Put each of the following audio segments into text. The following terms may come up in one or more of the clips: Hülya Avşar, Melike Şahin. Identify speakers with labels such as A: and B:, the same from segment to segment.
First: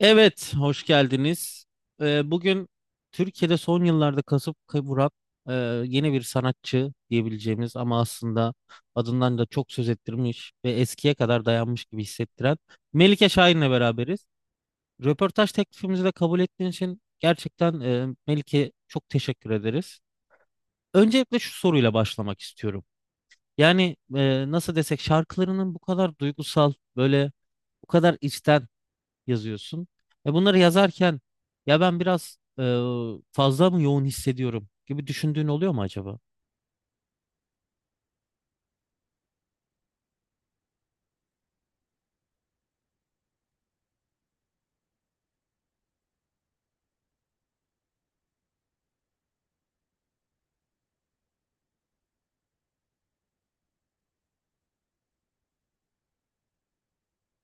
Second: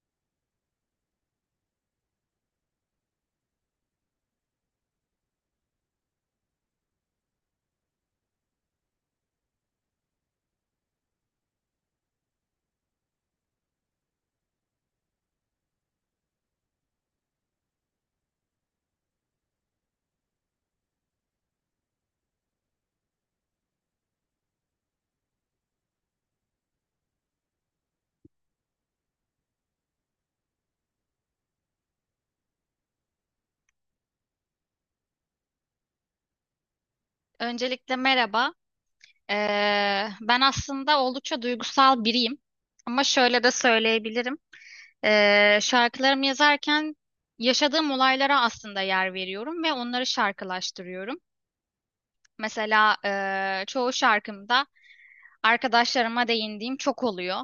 A: Evet, hoş geldiniz. Bugün Türkiye'de son yıllarda kasıp kavuran e, yeni bir sanatçı diyebileceğimiz ama aslında adından da çok söz ettirmiş ve eskiye kadar dayanmış gibi hissettiren Melike Şahin'le beraberiz. Röportaj teklifimizi de kabul ettiğin için gerçekten Melike, çok teşekkür ederiz. Öncelikle şu soruyla başlamak istiyorum. Yani nasıl desek, şarkılarının bu kadar duygusal, böyle bu kadar içten yazıyorsun. E bunları yazarken ya ben biraz fazla mı yoğun hissediyorum gibi düşündüğün oluyor mu acaba?
B: Öncelikle merhaba. Ben aslında oldukça duygusal biriyim. Ama şöyle de söyleyebilirim. Şarkılarımı yazarken yaşadığım olaylara aslında yer veriyorum ve onları şarkılaştırıyorum. Mesela çoğu şarkımda arkadaşlarıma değindiğim çok oluyor.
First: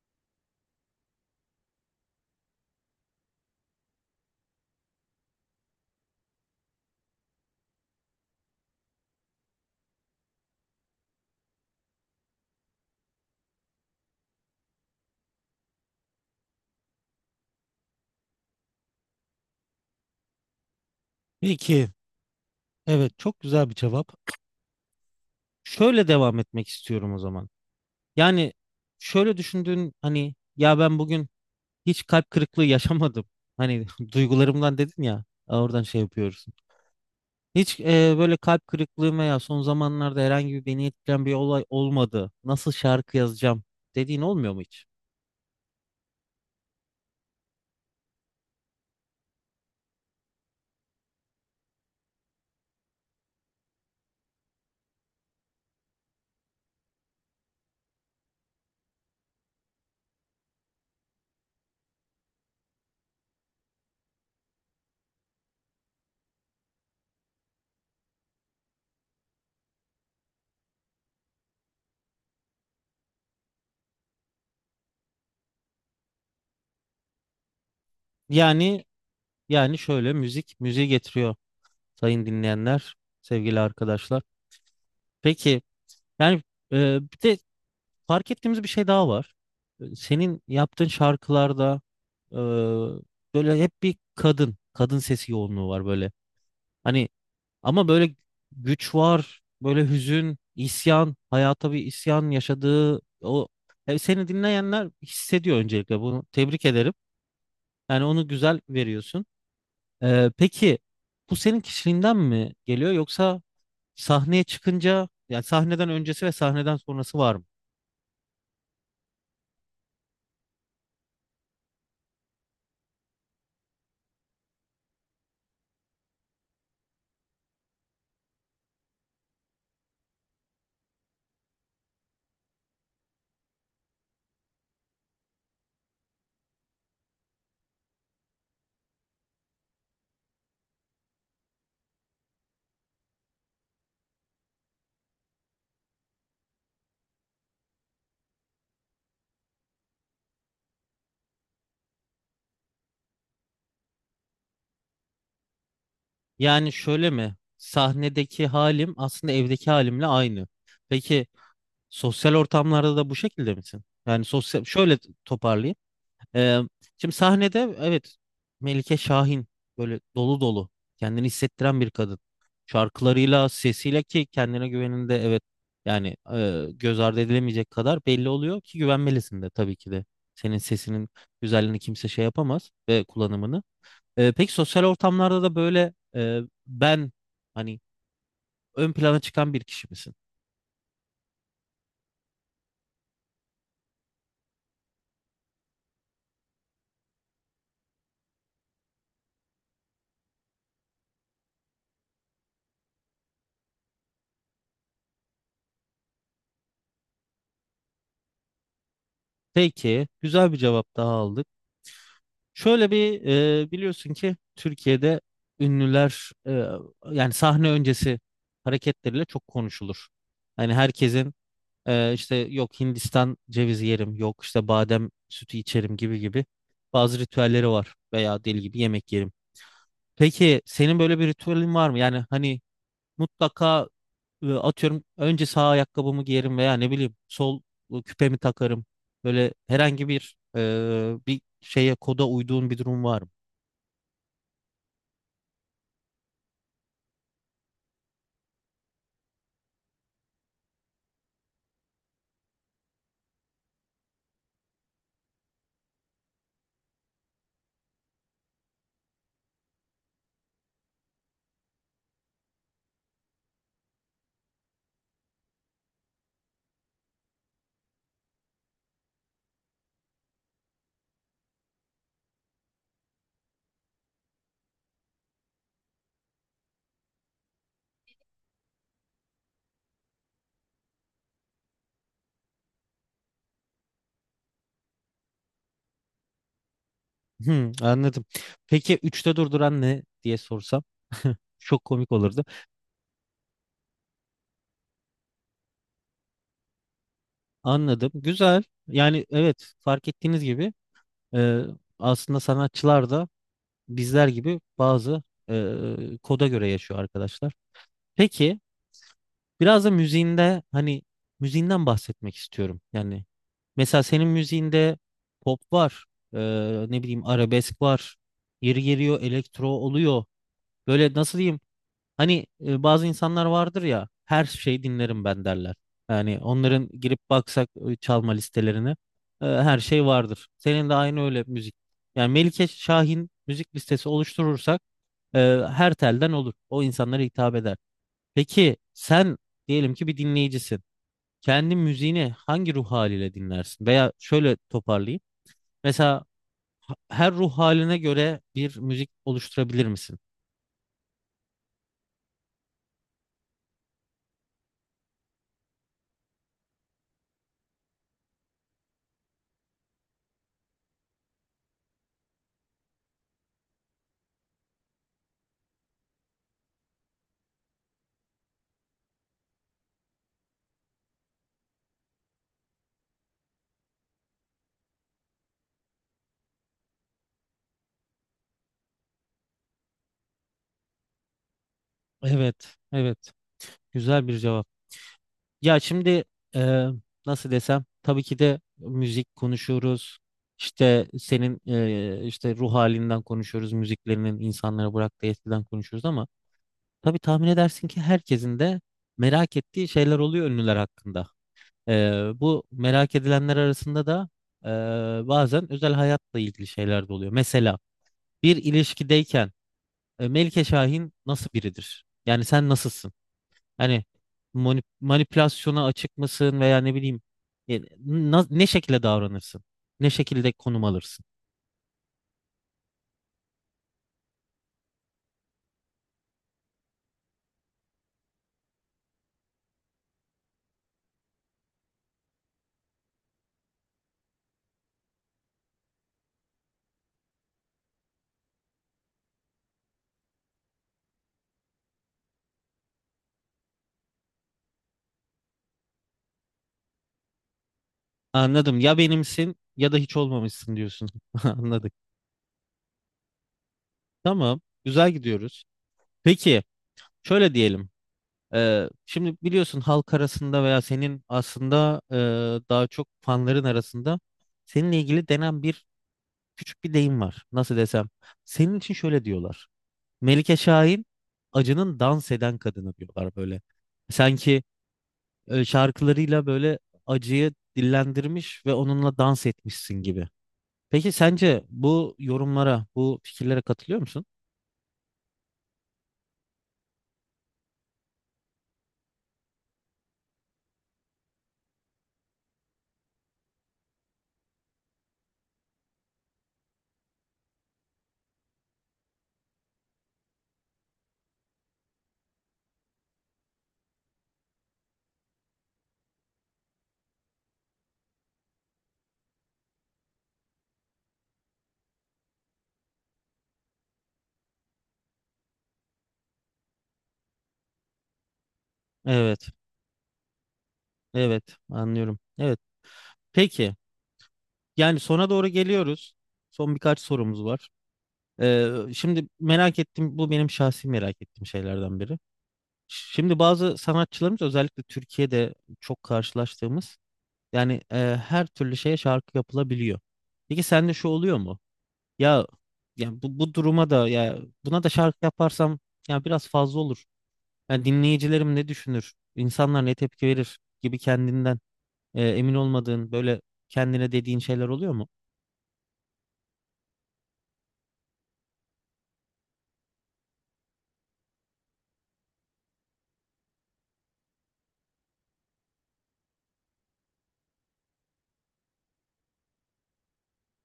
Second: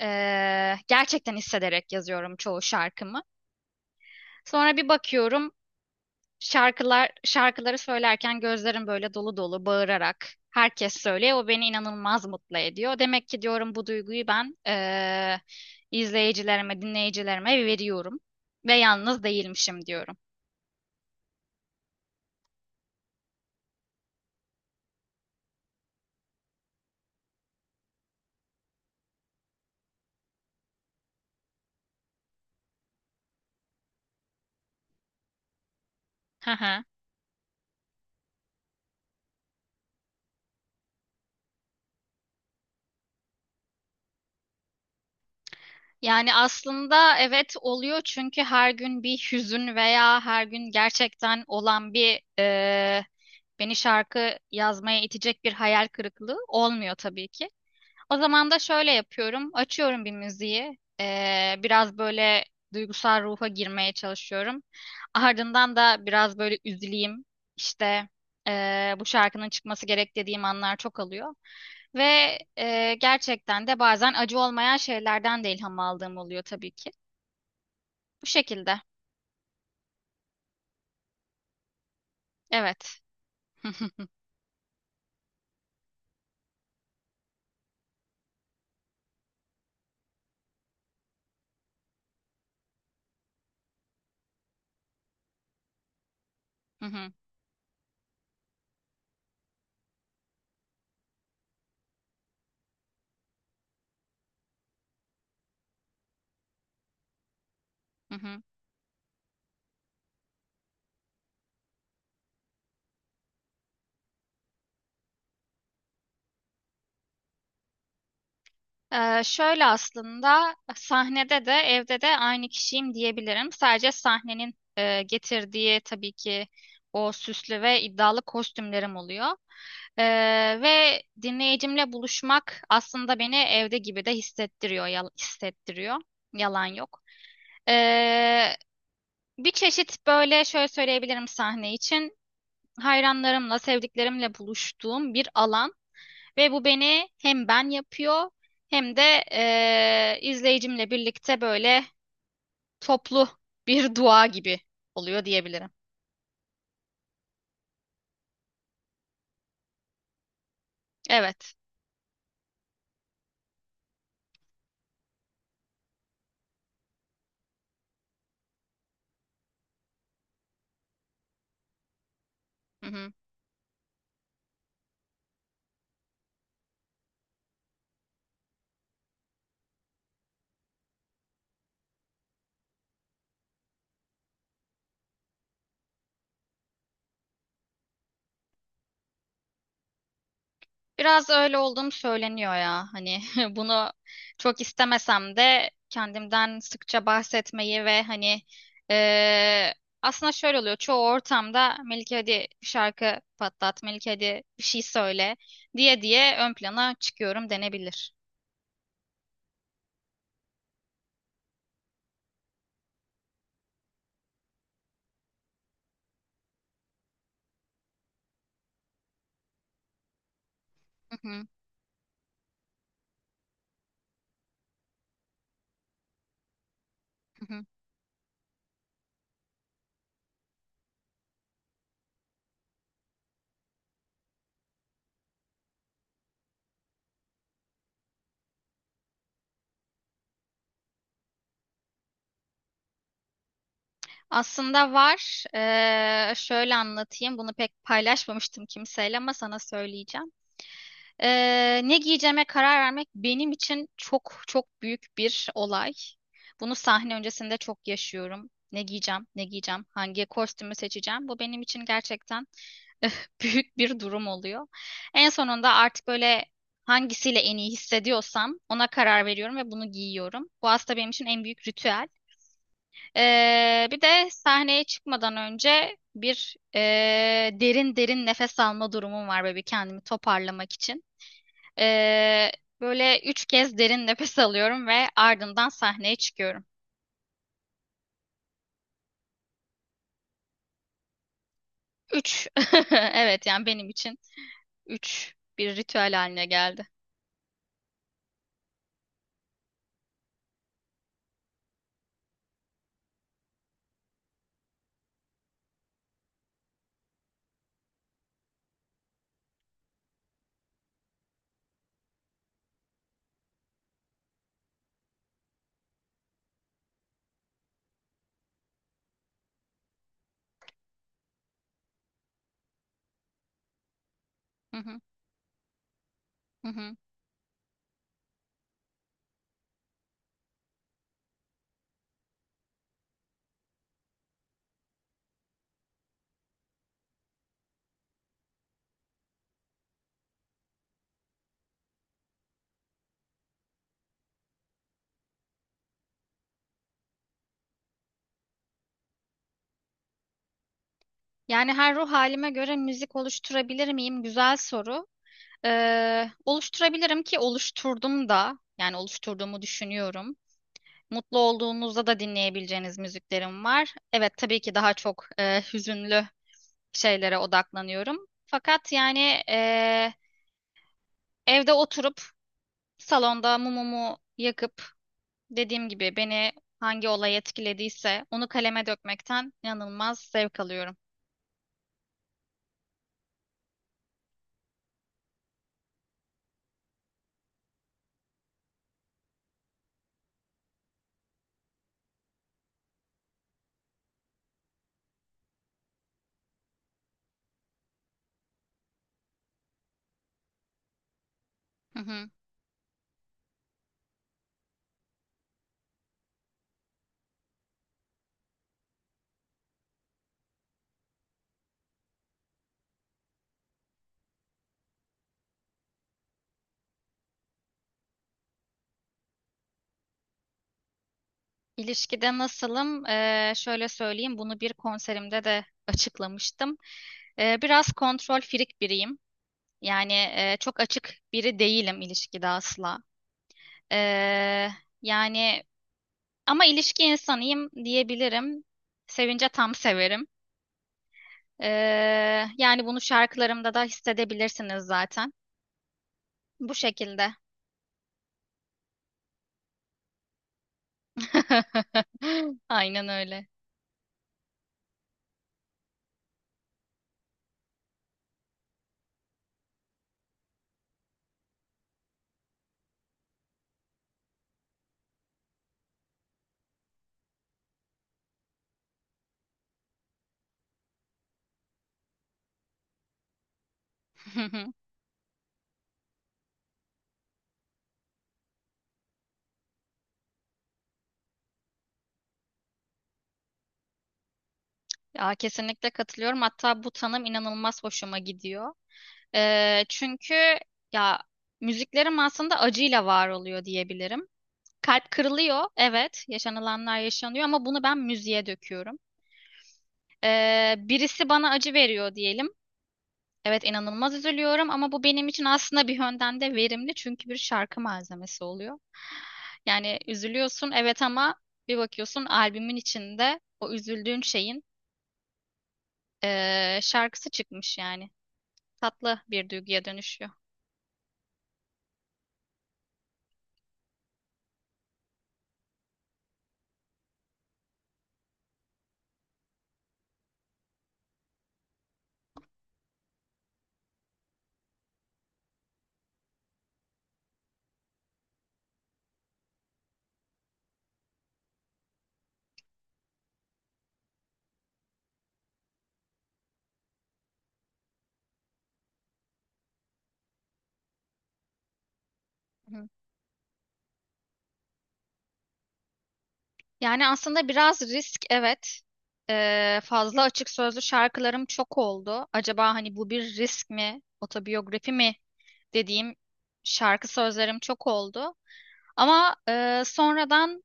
B: Gerçekten hissederek yazıyorum çoğu şarkımı. Sonra bir bakıyorum. Şarkıları söylerken gözlerim böyle dolu dolu bağırarak herkes söylüyor. O beni inanılmaz mutlu ediyor. Demek ki diyorum bu duyguyu ben izleyicilerime, dinleyicilerime veriyorum ve yalnız değilmişim diyorum.
A: Peki, evet, çok güzel bir cevap. Şöyle devam etmek istiyorum o zaman. Yani şöyle düşündüğün, hani ya ben bugün hiç kalp kırıklığı yaşamadım. Hani duygularımdan dedin ya, oradan şey yapıyoruz.
B: Hı hı.
A: Hiç böyle kalp kırıklığım veya son zamanlarda herhangi bir beni etkileyen bir olay olmadı. Nasıl şarkı yazacağım dediğin olmuyor mu hiç?
B: Yani aslında evet oluyor çünkü her gün bir hüzün veya her gün gerçekten olan bir beni şarkı yazmaya itecek bir hayal kırıklığı olmuyor tabii ki. O zaman da şöyle yapıyorum. Açıyorum bir müziği. Biraz böyle duygusal ruha girmeye çalışıyorum. Ardından da biraz böyle üzüleyim. İşte bu şarkının çıkması gerek dediğim anlar çok alıyor. Ve gerçekten de bazen acı olmayan şeylerden de ilham aldığım oluyor tabii ki. Bu şekilde.
A: Yani Yani şöyle, müzik müziği getiriyor sayın dinleyenler,
B: Evet.
A: sevgili arkadaşlar. Peki, yani bir de fark ettiğimiz bir şey daha var. Senin yaptığın şarkılarda e, böyle hep bir kadın, kadın sesi yoğunluğu var böyle. Hani, ama böyle güç var, böyle hüzün, isyan, hayata bir isyan yaşadığı o seni dinleyenler hissediyor. Öncelikle bunu tebrik ederim. Yani onu güzel veriyorsun. Peki, bu senin kişiliğinden mi geliyor yoksa sahneye çıkınca, yani sahneden öncesi ve sahneden sonrası var mı?
B: Şöyle aslında sahnede de evde de aynı kişiyim diyebilirim. Sadece sahnenin getirdiği tabii ki o süslü ve iddialı kostümlerim oluyor. Ee, Ve dinleyicimle buluşmak aslında beni evde gibi de hissettiriyor, hissettiriyor. Yalan yok. Ee, Bir çeşit böyle şöyle söyleyebilirim sahne için. Hayranlarımla, sevdiklerimle buluştuğum bir alan. Ve bu beni hem ben yapıyor hem de izleyicimle birlikte böyle toplu bir dua gibi oluyor diyebilirim.
A: Yani şöyle mi? Sahnedeki halim aslında evdeki halimle aynı. Peki
B: Evet.
A: sosyal ortamlarda da bu şekilde misin? Yani sosyal, şöyle toparlayayım. Ee, Şimdi sahnede, evet, Melike Şahin böyle dolu dolu kendini hissettiren bir kadın.
B: Hı hı.
A: Şarkılarıyla, sesiyle ki kendine güveninde evet, yani göz ardı edilemeyecek kadar belli oluyor ki güvenmelisin de tabii ki de. Senin sesinin güzelliğini kimse şey yapamaz, ve kullanımını. Peki sosyal ortamlarda da böyle ben, hani, ön plana çıkan bir kişi misin?
B: Biraz öyle olduğum söyleniyor ya. Hani bunu çok istemesem de kendimden sıkça bahsetmeyi ve hani eee, aslında şöyle oluyor. Çoğu ortamda Melike hadi bir şarkı patlat, Melike hadi bir şey söyle diye diye ön plana çıkıyorum denebilir.
A: Peki, güzel bir cevap daha aldık. Şöyle bir biliyorsun ki Türkiye'de ünlüler yani sahne öncesi hareketleriyle çok konuşulur. Hani
B: Hı
A: herkesin
B: hı.
A: işte yok Hindistan cevizi yerim, yok işte badem sütü içerim gibi gibi bazı
B: Hı hı.
A: ritüelleri var veya deli gibi yemek yerim. Peki senin böyle bir ritüelin var mı? Yani hani mutlaka atıyorum önce sağ ayakkabımı giyerim veya ne bileyim sol küpemi takarım. Böyle herhangi bir bir şeye koda uyduğun bir durum var mı?
B: Aslında var. Şöyle anlatayım. Bunu pek paylaşmamıştım kimseyle ama sana söyleyeceğim. Ne giyeceğime karar vermek benim için çok çok büyük bir olay. Bunu sahne öncesinde çok yaşıyorum. Ne giyeceğim, ne giyeceğim, hangi kostümü seçeceğim. Bu benim için gerçekten büyük bir durum oluyor. En sonunda artık böyle hangisiyle en iyi hissediyorsam ona karar veriyorum ve bunu giyiyorum. Bu aslında benim için en büyük ritüel. Bir de sahneye çıkmadan önce bir derin derin nefes alma durumum var böyle bir kendimi toparlamak için. Ee, Böyle üç kez derin nefes alıyorum ve ardından sahneye çıkıyorum.
A: Hmm, anladım. Peki üçte durduran ne diye sorsam çok komik olurdu.
B: Üç. Evet yani benim için üç bir ritüel haline geldi.
A: Anladım. Güzel. Yani evet, fark ettiğiniz gibi e, aslında sanatçılar da bizler gibi bazı koda göre yaşıyor arkadaşlar. Peki, biraz da müziğinde, hani müziğinden bahsetmek istiyorum. Yani mesela senin müziğinde pop var, e, ne bileyim arabesk var, yeri geliyor elektro oluyor. Böyle nasıl diyeyim? Hani bazı insanlar vardır ya, her
B: Hı
A: şeyi
B: hı,
A: dinlerim ben derler. Yani
B: hı
A: onların
B: hı.
A: girip baksak çalma listelerine her şey vardır. Senin de aynı öyle müzik. Yani Melike Şahin müzik listesi oluşturursak e, her telden olur. O insanlara hitap eder. Peki sen, diyelim ki bir dinleyicisin. Kendi müziğini hangi ruh haliyle dinlersin? Veya şöyle toparlayayım. Mesela her ruh haline göre bir müzik oluşturabilir misin?
B: Yani her ruh halime göre müzik oluşturabilir miyim? Güzel soru. Oluşturabilirim ki oluşturdum da yani oluşturduğumu düşünüyorum. Mutlu olduğunuzda da dinleyebileceğiniz müziklerim var. Evet tabii ki daha çok hüzünlü şeylere odaklanıyorum. Fakat yani e, evde oturup salonda mumumu yakıp dediğim gibi beni hangi olay etkilediyse onu kaleme dökmekten inanılmaz zevk alıyorum.
A: Evet, evet. Güzel bir cevap. Ya şimdi e, nasıl desem, tabii ki de müzik konuşuyoruz. İşte senin işte ruh halinden konuşuyoruz. Müziklerinin insanlara bıraktığı etkiden konuşuyoruz ama tabii tahmin edersin ki herkesin de merak ettiği şeyler oluyor ünlüler hakkında. E,
B: Hı hı.
A: Bu merak edilenler arasında da bazen özel hayatla ilgili şeyler de oluyor. Mesela bir ilişkideyken Melike Şahin nasıl biridir? Yani sen nasılsın? Hani manipülasyona açık mısın veya ne bileyim ne şekilde davranırsın? Ne şekilde konum alırsın?
B: İlişkide nasılım? Şöyle söyleyeyim bunu bir konserimde de açıklamıştım. Biraz kontrol firik biriyim. Yani çok açık biri değilim ilişkide asla. Ee, Yani ama ilişki insanıyım diyebilirim. Sevince tam severim. Yani bunu şarkılarımda da hissedebilirsiniz zaten. Bu şekilde.
A: Anladım. Ya benimsin ya da hiç olmamışsın diyorsun. Anladık.
B: Aynen öyle.
A: Tamam. Güzel gidiyoruz. Peki, şöyle diyelim. Şimdi biliyorsun, halk arasında veya senin aslında daha çok fanların arasında seninle ilgili denen bir, küçük bir deyim var. Nasıl desem? Senin için şöyle diyorlar. Melike Şahin acının dans eden kadını diyorlar böyle. Sanki şarkılarıyla böyle acıyı dillendirmiş ve onunla dans etmişsin gibi. Peki sence bu yorumlara, bu fikirlere katılıyor musun?
B: Ya, kesinlikle katılıyorum. Hatta bu tanım inanılmaz hoşuma gidiyor. Çünkü ya müziklerim aslında acıyla var oluyor diyebilirim. Kalp kırılıyor, evet, yaşanılanlar yaşanıyor ama bunu ben müziğe döküyorum. Birisi bana acı veriyor diyelim. Evet inanılmaz üzülüyorum ama bu benim için aslında bir yönden de verimli çünkü bir şarkı malzemesi oluyor. Yani üzülüyorsun evet ama bir bakıyorsun albümün içinde o üzüldüğün şeyin şarkısı çıkmış yani. Tatlı
A: Evet,
B: bir duyguya dönüşüyor.
A: evet, anlıyorum. Evet. Peki, yani sona doğru geliyoruz. Son birkaç sorumuz var. Şimdi merak ettim, bu benim şahsi merak ettiğim şeylerden biri. Şimdi bazı sanatçılarımız, özellikle Türkiye'de çok karşılaştığımız, yani her türlü şeye şarkı yapılabiliyor. Peki sende şu oluyor mu? Ya ya bu, bu duruma da, ya buna da şarkı yaparsam ya biraz fazla olur. Yani dinleyicilerim ne düşünür? İnsanlar ne tepki verir gibi kendinden emin
B: Hı.
A: olmadığın, böyle kendine dediğin şeyler oluyor mu?
B: Yani aslında biraz risk evet. Fazla açık sözlü şarkılarım çok oldu. Acaba hani bu bir risk mi, otobiyografi mi dediğim şarkı sözlerim çok oldu. Ama sonradan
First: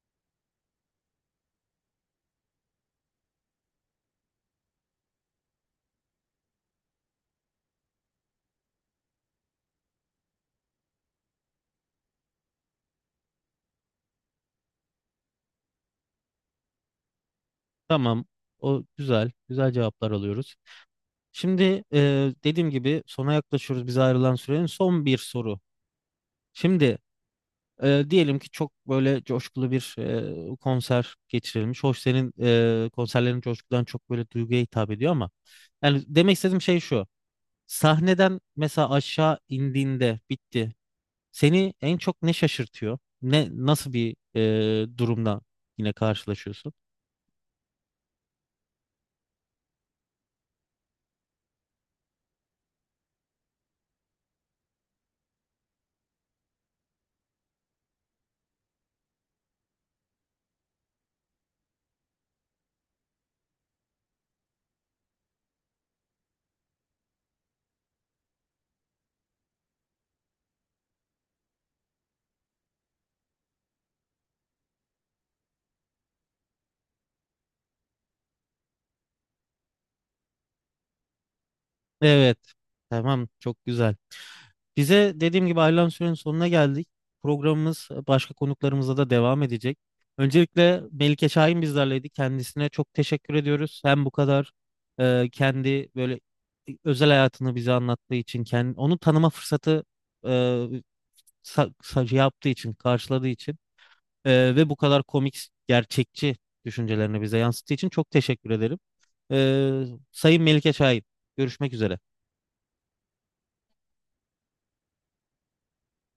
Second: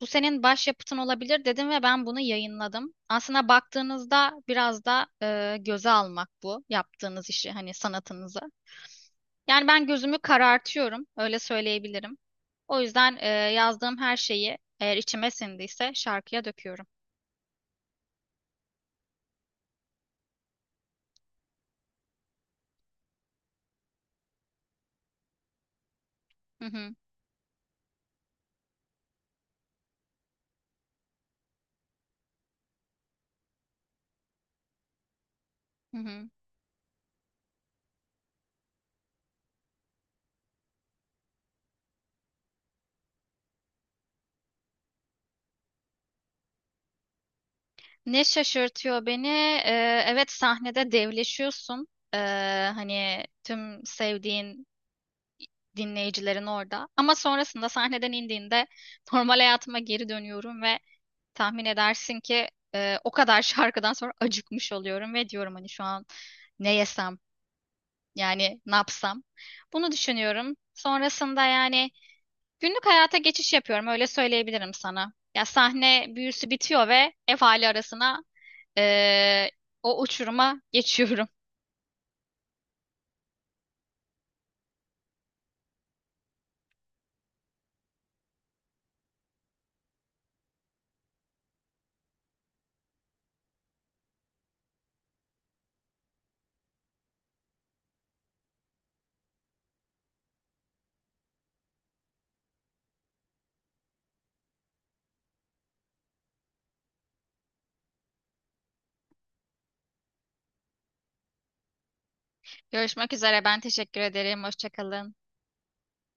B: bu senin başyapıtın olabilir dedim ve ben bunu yayınladım. Aslında baktığınızda biraz da göze almak bu yaptığınız işi hani sanatınızı. Yani ben gözümü karartıyorum öyle söyleyebilirim. O yüzden yazdığım her şeyi eğer içime sindiyse şarkıya döküyorum.
A: Tamam. O güzel. Güzel cevaplar alıyoruz. Şimdi dediğim gibi sona yaklaşıyoruz. Biz ayrılan sürenin son bir soru.
B: Hı hı,
A: Şimdi diyelim ki çok böyle coşkulu bir konser geçirilmiş. Hoş, senin konserlerin coşkudan çok böyle duyguya hitap ediyor, ama
B: hı
A: yani
B: hı.
A: demek istediğim şey şu. Sahneden mesela aşağı indiğinde, bitti. Seni en çok ne şaşırtıyor? Ne, nasıl bir durumla yine karşılaşıyorsun?
B: Ne şaşırtıyor beni? Evet sahnede devleşiyorsun. Ee, Hani tüm sevdiğin dinleyicilerin orada. Ama sonrasında sahneden indiğinde normal hayatıma geri dönüyorum ve tahmin edersin ki o kadar şarkıdan sonra acıkmış oluyorum ve diyorum hani şu an ne yesem yani ne yapsam. Bunu düşünüyorum. Sonrasında yani günlük hayata geçiş yapıyorum öyle söyleyebilirim sana. Ya sahne büyüsü bitiyor ve ev hali arasına eee, o uçuruma geçiyorum.
A: Evet. Tamam, çok güzel. Bize dediğim gibi ayrılan sürenin sonuna geldik. Programımız başka konuklarımızla da devam edecek. Öncelikle Melike Şahin bizlerleydi. Kendisine çok teşekkür ediyoruz. Hem bu kadar kendi böyle özel hayatını bize anlattığı için, kendi, onu tanıma fırsatı e, şey yaptığı için, karşıladığı için, ve bu kadar komik, gerçekçi düşüncelerini bize yansıttığı için çok teşekkür ederim. E, Sayın Melike Şahin, görüşmek üzere.
B: Görüşmek üzere ben teşekkür ederim. Hoşça kalın.